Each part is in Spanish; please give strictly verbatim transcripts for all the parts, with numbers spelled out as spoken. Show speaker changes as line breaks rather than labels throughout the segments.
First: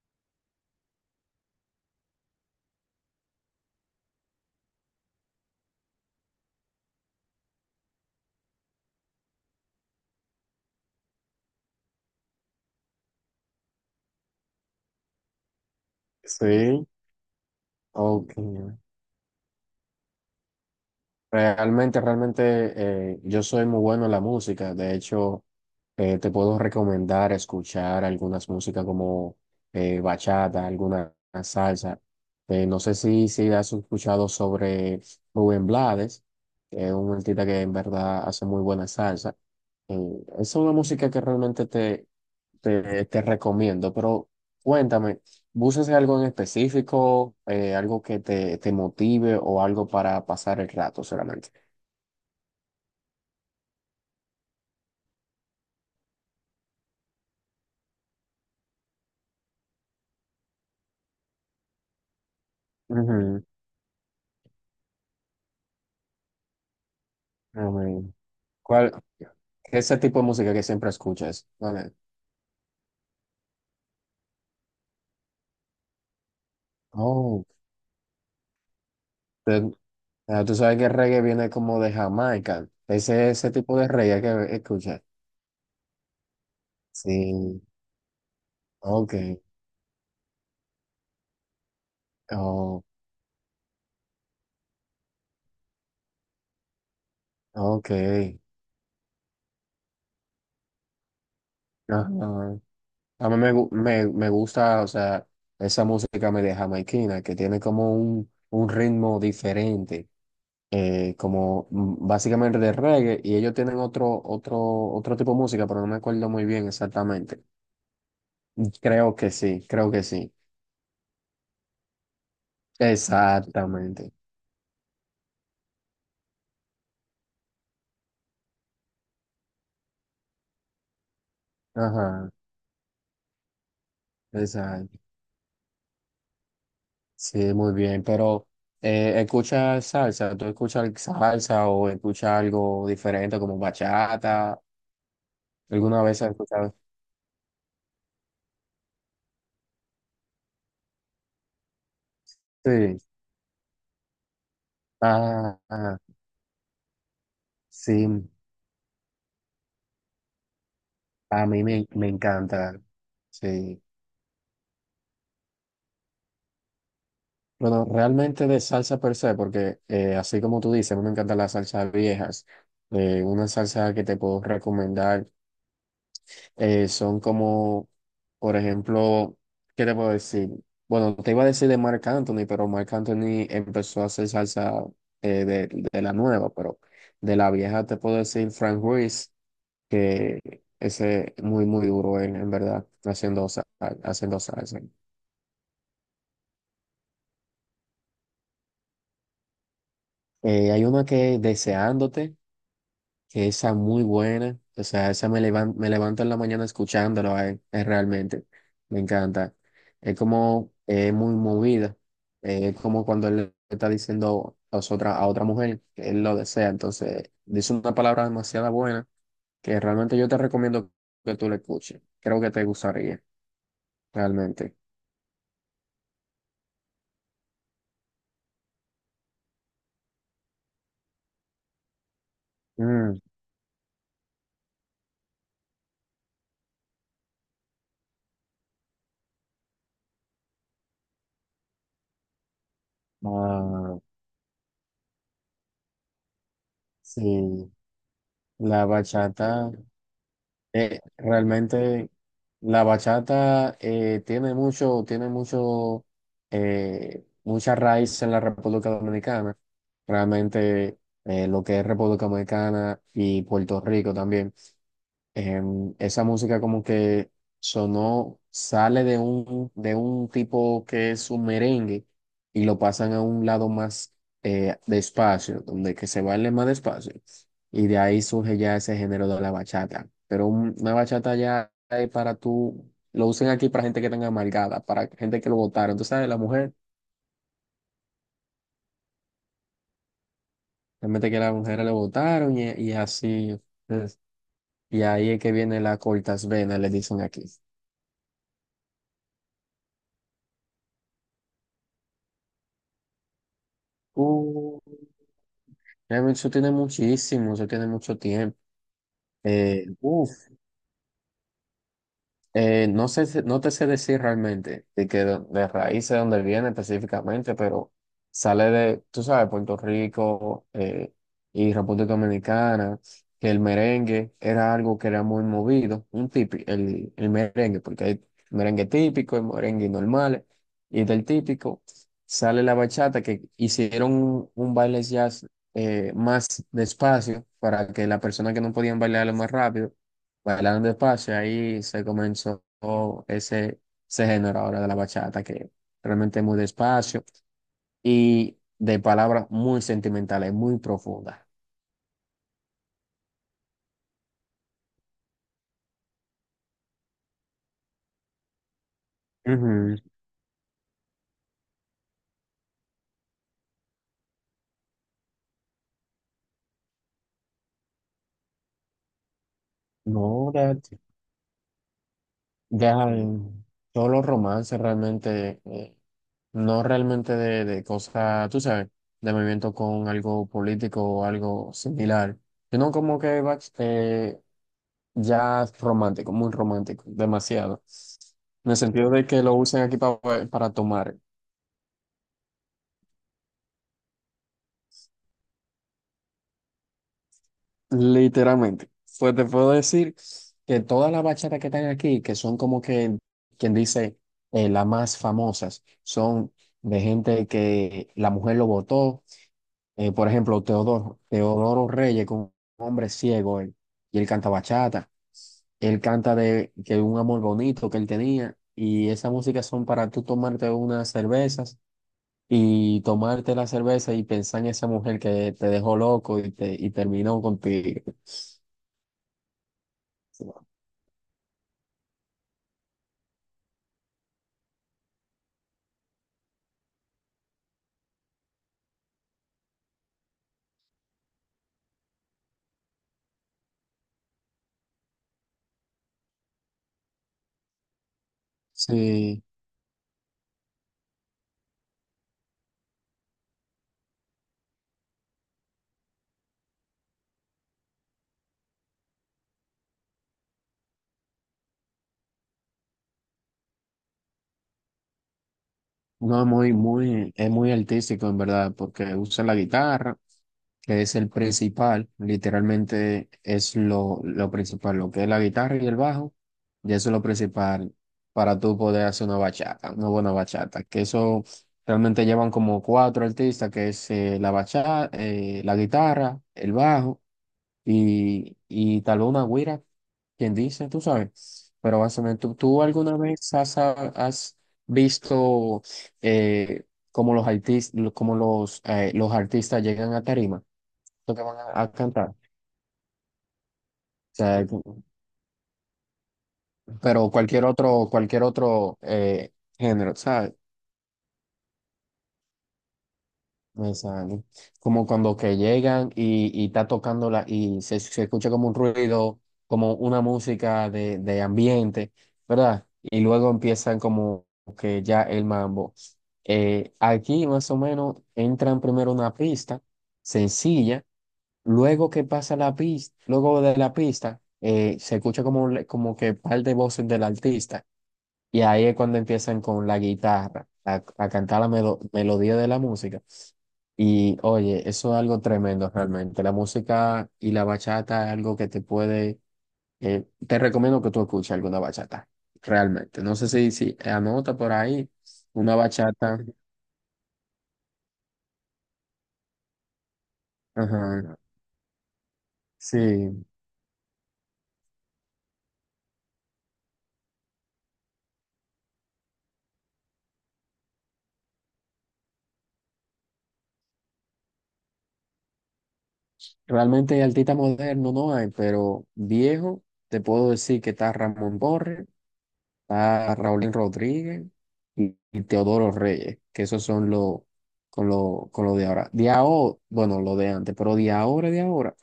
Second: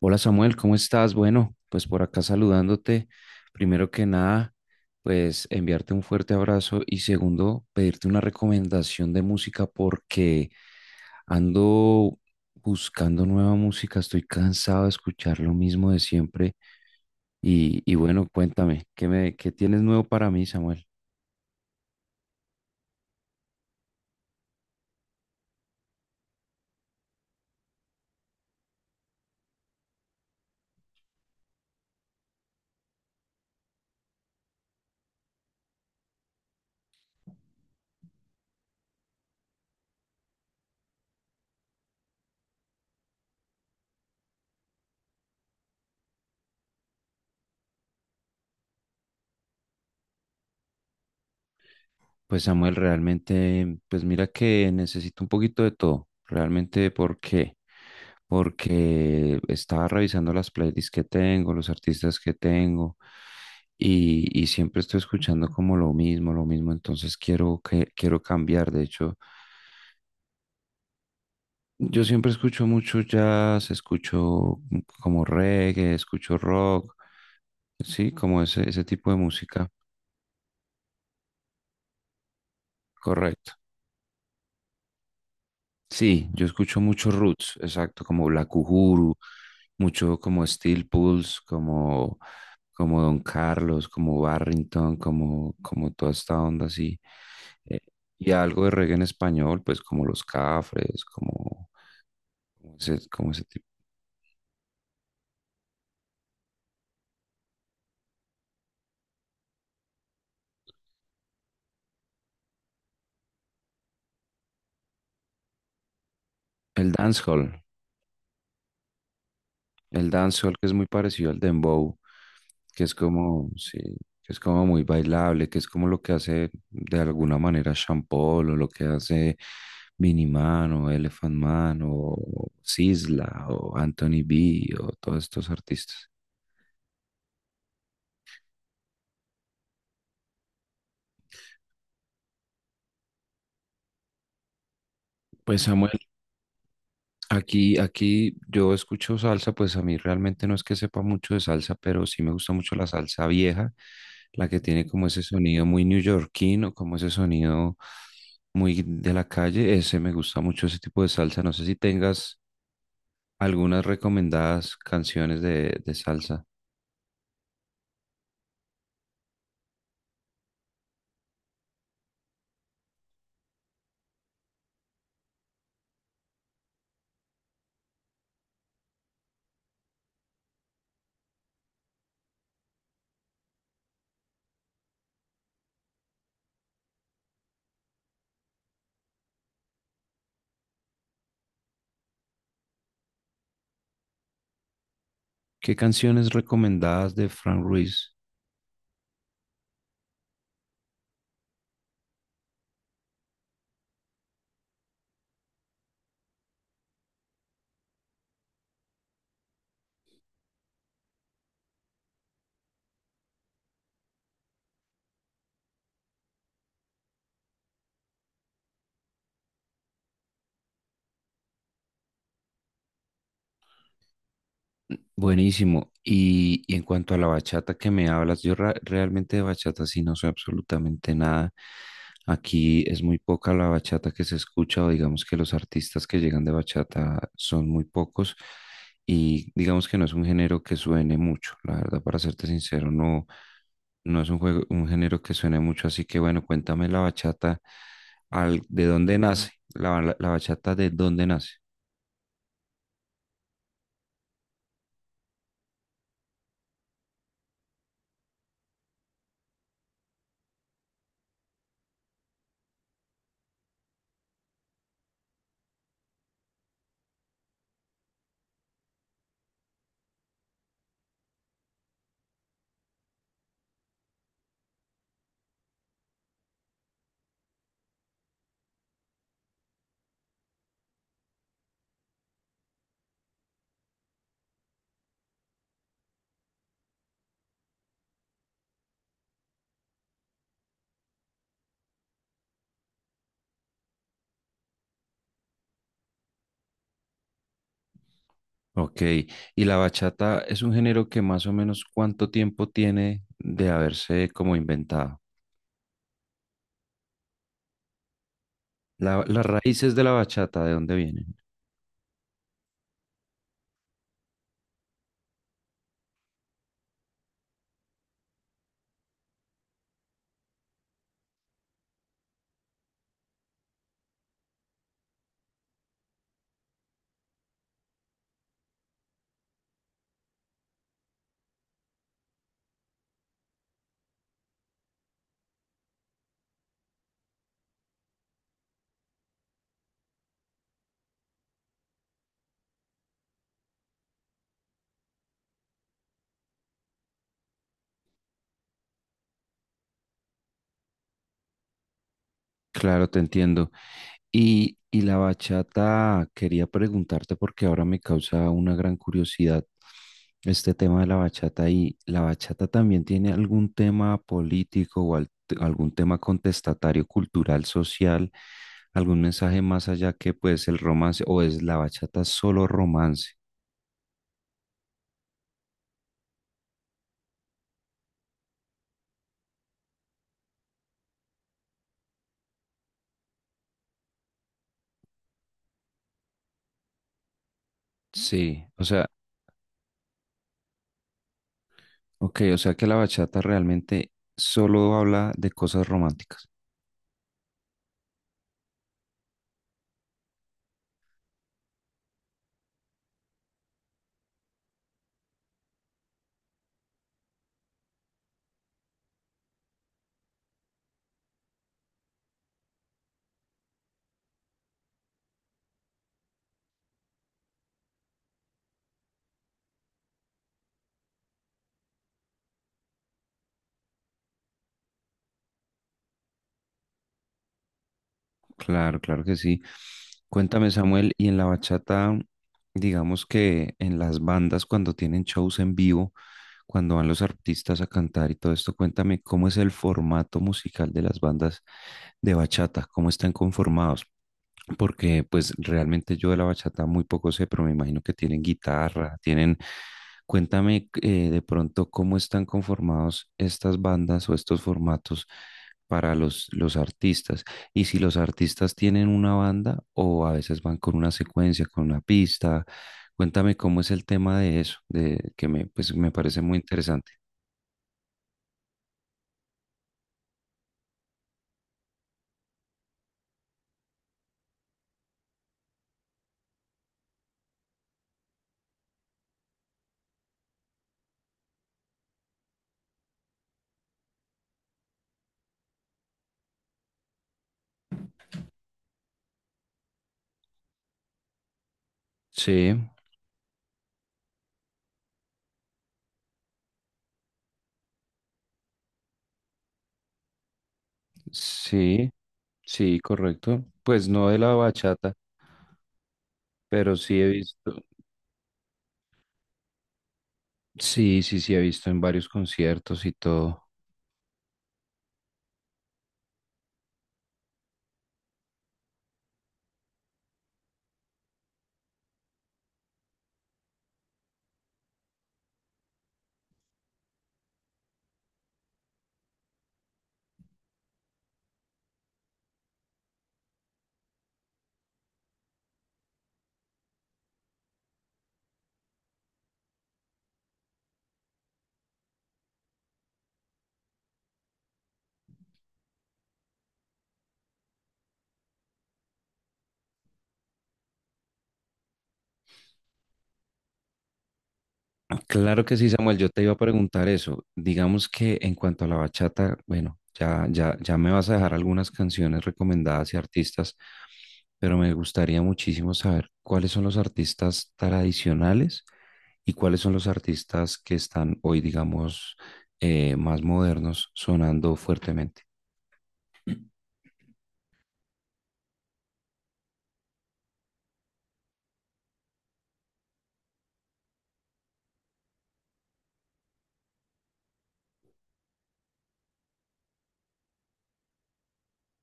Hola Samuel, ¿cómo estás? Bueno, pues por acá saludándote. Primero que nada, pues enviarte un fuerte abrazo y segundo, pedirte una recomendación de música porque ando buscando nueva música, estoy cansado de escuchar lo mismo de siempre
Sí,
y, y bueno,
ok.
cuéntame, ¿qué me, qué tienes nuevo para mí, Samuel?
Realmente, realmente eh, yo soy muy bueno en la música. De hecho, eh, te puedo recomendar escuchar algunas músicas como eh, bachata, alguna salsa. Eh, no sé si, si has escuchado sobre Rubén Blades, que es un artista que en verdad hace muy buena salsa. Mm, es una música que realmente te, te, te recomiendo, pero cuéntame, ¿buscas algo en específico, eh, algo que te, te motive o algo para pasar el rato solamente?
Pues Samuel, realmente, pues mira que necesito un poquito de todo, realmente porque, porque estaba revisando las playlists que tengo, los artistas que tengo,
Ujú,
y, y siempre estoy escuchando como lo mismo, lo mismo, entonces quiero, que,
amén.
quiero cambiar. De
¿Cuál,
hecho,
ese tipo de música que siempre escuchas? ¿Cuál es?
yo siempre escucho mucho jazz, escucho como reggae, escucho rock,
Oh,
sí, como ese, ese tipo de música,
te- ah, tú sabes que el reggae viene como de Jamaica, ese, ese
correcto.
tipo de reggae que escuchas.
Sí, yo escucho mucho roots,
Sí,
exacto, como Black
ok,
Uhuru, mucho como Steel Pulse, como,
oh,
como Don Carlos, como Barrington, como, como toda esta onda así. Eh,
ok,
y algo de reggae en español, pues como Los Cafres, como,
ajá.
como ese,
A
como
mí
ese
me,
tipo.
gu- me, me gusta, o sea, esa música media jamaiquina que tiene como un, un ritmo diferente, eh, como mm, básicamente de reggae, y ellos tienen otro, otro, otro tipo de música, pero no me acuerdo muy bien
El
exactamente.
dancehall.
Creo que sí, creo que
El
sí.
dancehall que es muy parecido al dembow, que es como, sí,
Exactamente.
que es como muy bailable, que es como lo que hace de alguna manera Sean Paul, o lo que hace Miniman o Elephant Man
Ajá,
o Sisla o Anthony B o
exacto.
todos estos artistas.
Sí, muy bien, pero eh, escucha salsa, ¿tú escuchas salsa o escuchas algo diferente como bachata?
Pues Samuel,
¿Alguna vez has escuchado?
Aquí, aquí yo escucho salsa, pues a mí realmente no es que sepa mucho de salsa, pero sí me gusta mucho la
Sí.
salsa vieja, la que tiene como ese
Ah,
sonido muy
ah,
neoyorquino, como ese sonido
sí,
muy de la calle. Ese me gusta mucho ese tipo de salsa.
a
No
mí
sé si
me, me
tengas
encanta. Sí.
algunas recomendadas canciones de, de salsa.
Bueno, realmente de salsa per se, porque eh, así como tú dices, a mí me encantan las salsas viejas. Eh, una salsa que te puedo recomendar eh, son como, por ejemplo, ¿qué te puedo decir? Bueno, te iba a decir de Marc Anthony, pero Marc Anthony empezó a hacer salsa eh, de, de la nueva, pero de la vieja te puedo decir Frank Ruiz. Que ese muy, muy duro en, en verdad, haciendo, sa- haciendo salsa.
¿Qué canciones recomendadas de Frank Ruiz?
Eh, hay una que Deseándote, que esa muy buena, o sea, esa me levan- me levanto en la mañana escuchándolo, eh, es realmente, me encanta. Es como eh, muy movida, eh, es como cuando él le está diciendo a, os- otra, a otra mujer que él lo desea, entonces dice una palabra demasiado buena que realmente yo te recomiendo que tú la escuches, creo que te gustaría, realmente.
Buenísimo. Y, y en cuanto a la bachata que me hablas, yo ra- realmente de bachata sí no sé absolutamente nada. Aquí es muy
Mm,
poca la bachata que se escucha o digamos que los artistas que llegan de bachata son muy pocos y digamos que no es un género que suene mucho. La verdad, para serte sincero, no,
ah,
no es un juego, un género que suene mucho. Así que bueno, cuéntame la
sí,
bachata, al,
la
¿de dónde nace?
bachata,
La, la la bachata, ¿de
eh,
dónde nace?
realmente la bachata eh, tiene mucho, tiene mucho, eh, mucha raíz en la República Dominicana. Realmente eh, lo que es República Dominicana y Puerto Rico también em, esa música como que sonó, sale de un, de un tipo que es un merengue y lo pasan a un lado más eh, despacio, donde que se baile más despacio. Y de ahí surge ya ese género de la bachata. Pero un- una bachata ya es para tú, lo usan aquí para gente que tenga amargada, para gente que lo votaron. Tú sabes, la mujer, realmente que las mujeres lo votaron y, y así. Es. Y ahí es que viene la cortas venas, le dicen aquí.
Ok, y la bachata es un género que más o menos cuánto tiempo tiene de haberse como inventado.
Realmente eso tiene muchísimo, eso tiene mucho tiempo.
La- las
Eh,
raíces de la
uf,
bachata, ¿de dónde vienen?
eh, no sé, si- no te sé decir realmente de que de, de raíz de dónde viene específicamente, pero sale de, tú sabes, Puerto Rico eh, y República Dominicana, que el merengue era algo que era muy movido, un típico, el, el merengue, porque hay merengue típico y merengue normal, y del típico sale la bachata, que hicieron un, un baile jazz eh, más despacio para que las personas que no podían bailarlo más rápido bailando despacio, ahí se comenzó ese, ese género ahora de la bachata, que realmente es muy despacio y de palabras muy sentimentales, muy profundas.
Claro, te entiendo. Y, y la bachata, quería preguntarte porque ahora me causa una gran curiosidad
Ujú.
este tema de la bachata, y la bachata también tiene algún tema político o al- algún tema contestatario, cultural, social, algún mensaje más allá que
No,
pues el
de-
romance, o es la bachata solo
deja
romance.
el- todos los romances realmente, eh, no realmente de, de cosas, tú sabes, de movimiento con algo político o algo similar, sino como que va eh, ya es romántico, muy romántico, demasiado.
Sí,
En el
o sea,
sentido de que lo usan aquí pa- para tomar,
ok, o sea que la bachata realmente solo habla de cosas románticas.
literalmente. Pues te puedo decir que todas las bachatas que están aquí, que son como que, quien dice, eh, las más famosas, son de gente que la mujer lo votó. Eh, por ejemplo, Teodoro, Teodoro Reyes, con un hombre ciego, él, y él canta bachata. Él canta de que un amor bonito que él tenía, y esas músicas son para tú tomarte unas cervezas y tomarte la cerveza y pensar en esa mujer que te dejó loco y, te, y terminó contigo.
Claro, claro que sí. Cuéntame, Samuel, y en la bachata, digamos que en las bandas, cuando tienen shows en vivo, cuando van los artistas a cantar y todo esto, cuéntame cómo es el formato musical de las bandas de bachata, cómo están conformados. Porque pues realmente yo de la bachata muy poco sé, pero me imagino que tienen guitarra,
Sí,
tienen... Cuéntame eh, de pronto cómo están conformados estas bandas o estos formatos para los, los artistas. Y si los artistas tienen una banda o a veces van con una secuencia, con una pista, cuéntame cómo es el tema de eso, de que me, pues, me
no,
parece
es
muy
muy,
interesante.
muy, es muy artístico en verdad, porque usa la guitarra, que es el principal, literalmente es lo, lo principal, lo que es la guitarra y el bajo, y eso es lo principal para tú poder hacer una bachata, una buena bachata, que eso realmente llevan como cuatro artistas, que es eh, la bachata, la guitarra, el bajo y, y taluma Guira, quien dice, tú sabes. Pero básicamente, ¿tú,
Sí,
tú alguna vez has, has visto eh, cómo los artistas, cómo los, eh, los artistas llegan a tarima, lo que van a, a
sí,
cantar? O
sí, correcto. Pues no de la
sea,
bachata, pero sí he
pero cualquier
visto,
otro, cualquier otro eh, género, ¿sabes?
sí, sí, sí he visto en varios conciertos y todo.
Exacto. Como cuando que llegan y, y está tocándola y se, se escucha como un ruido, como una música de, de ambiente, ¿verdad? Y luego empiezan como que ya el mambo. Eh, aquí más o menos entran primero una pista sencilla, luego que pasa la pista, luego de la pista, eh, se escucha como, le- como que par de voces del artista. Y ahí es cuando empiezan con la guitarra, a, a cantar la melo- melodía de la música. Y oye, eso es algo tremendo realmente. La música y la bachata es algo que te puede... eh, te recomiendo que tú escuches alguna bachata, realmente. No sé si, si anota por ahí
Claro que
una
sí, Samuel. Yo te
bachata.
iba a preguntar eso. Digamos que en cuanto a la bachata, bueno, ya, ya, ya me vas a
Ajá.
dejar algunas canciones recomendadas y
Sí,
artistas, pero me gustaría muchísimo saber cuáles son los artistas tradicionales y cuáles son los artistas que están hoy, digamos, eh, más modernos, sonando fuertemente.
realmente artista moderno no hay, pero viejo, te puedo decir que está Ramón Borges. Está Raúl Rodríguez y, y Teodoro Reyes, que esos son los con lo, con lo de ahora. De ahora, bueno, lo de antes, pero de ahora, de ahora.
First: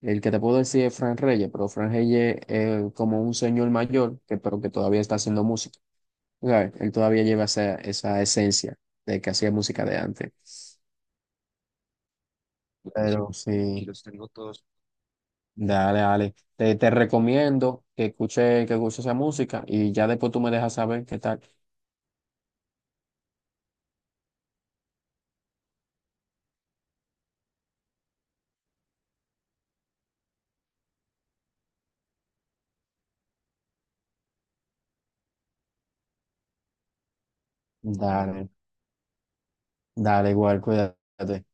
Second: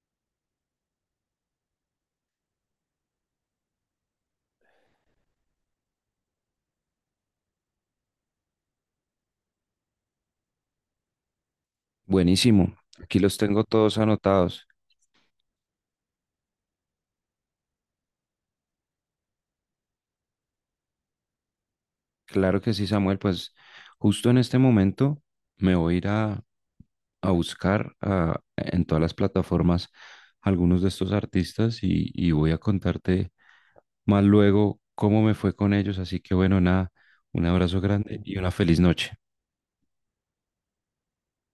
El que te puedo decir es Fran Reyes, pero Fran Reyes es como un señor mayor, que, pero que todavía está haciendo música. ¿Sabes? Él todavía lleva esa, esa esencia de que hacía música de antes.
Buenísimo. Aquí
Pero
los tengo
sí.
todos anotados.
Dale, dale. Te, te recomiendo que escuche, que escuche esa música y ya después tú me dejas saber qué tal.
Claro que sí, Samuel. Pues justo en este momento me voy a ir a a buscar ah, en todas las plataformas algunos de estos artistas, y, y voy a contarte más luego cómo me fue con ellos. Así que bueno, nada, un abrazo grande y una
Dale.
feliz noche.
Dale, igual, cuídate.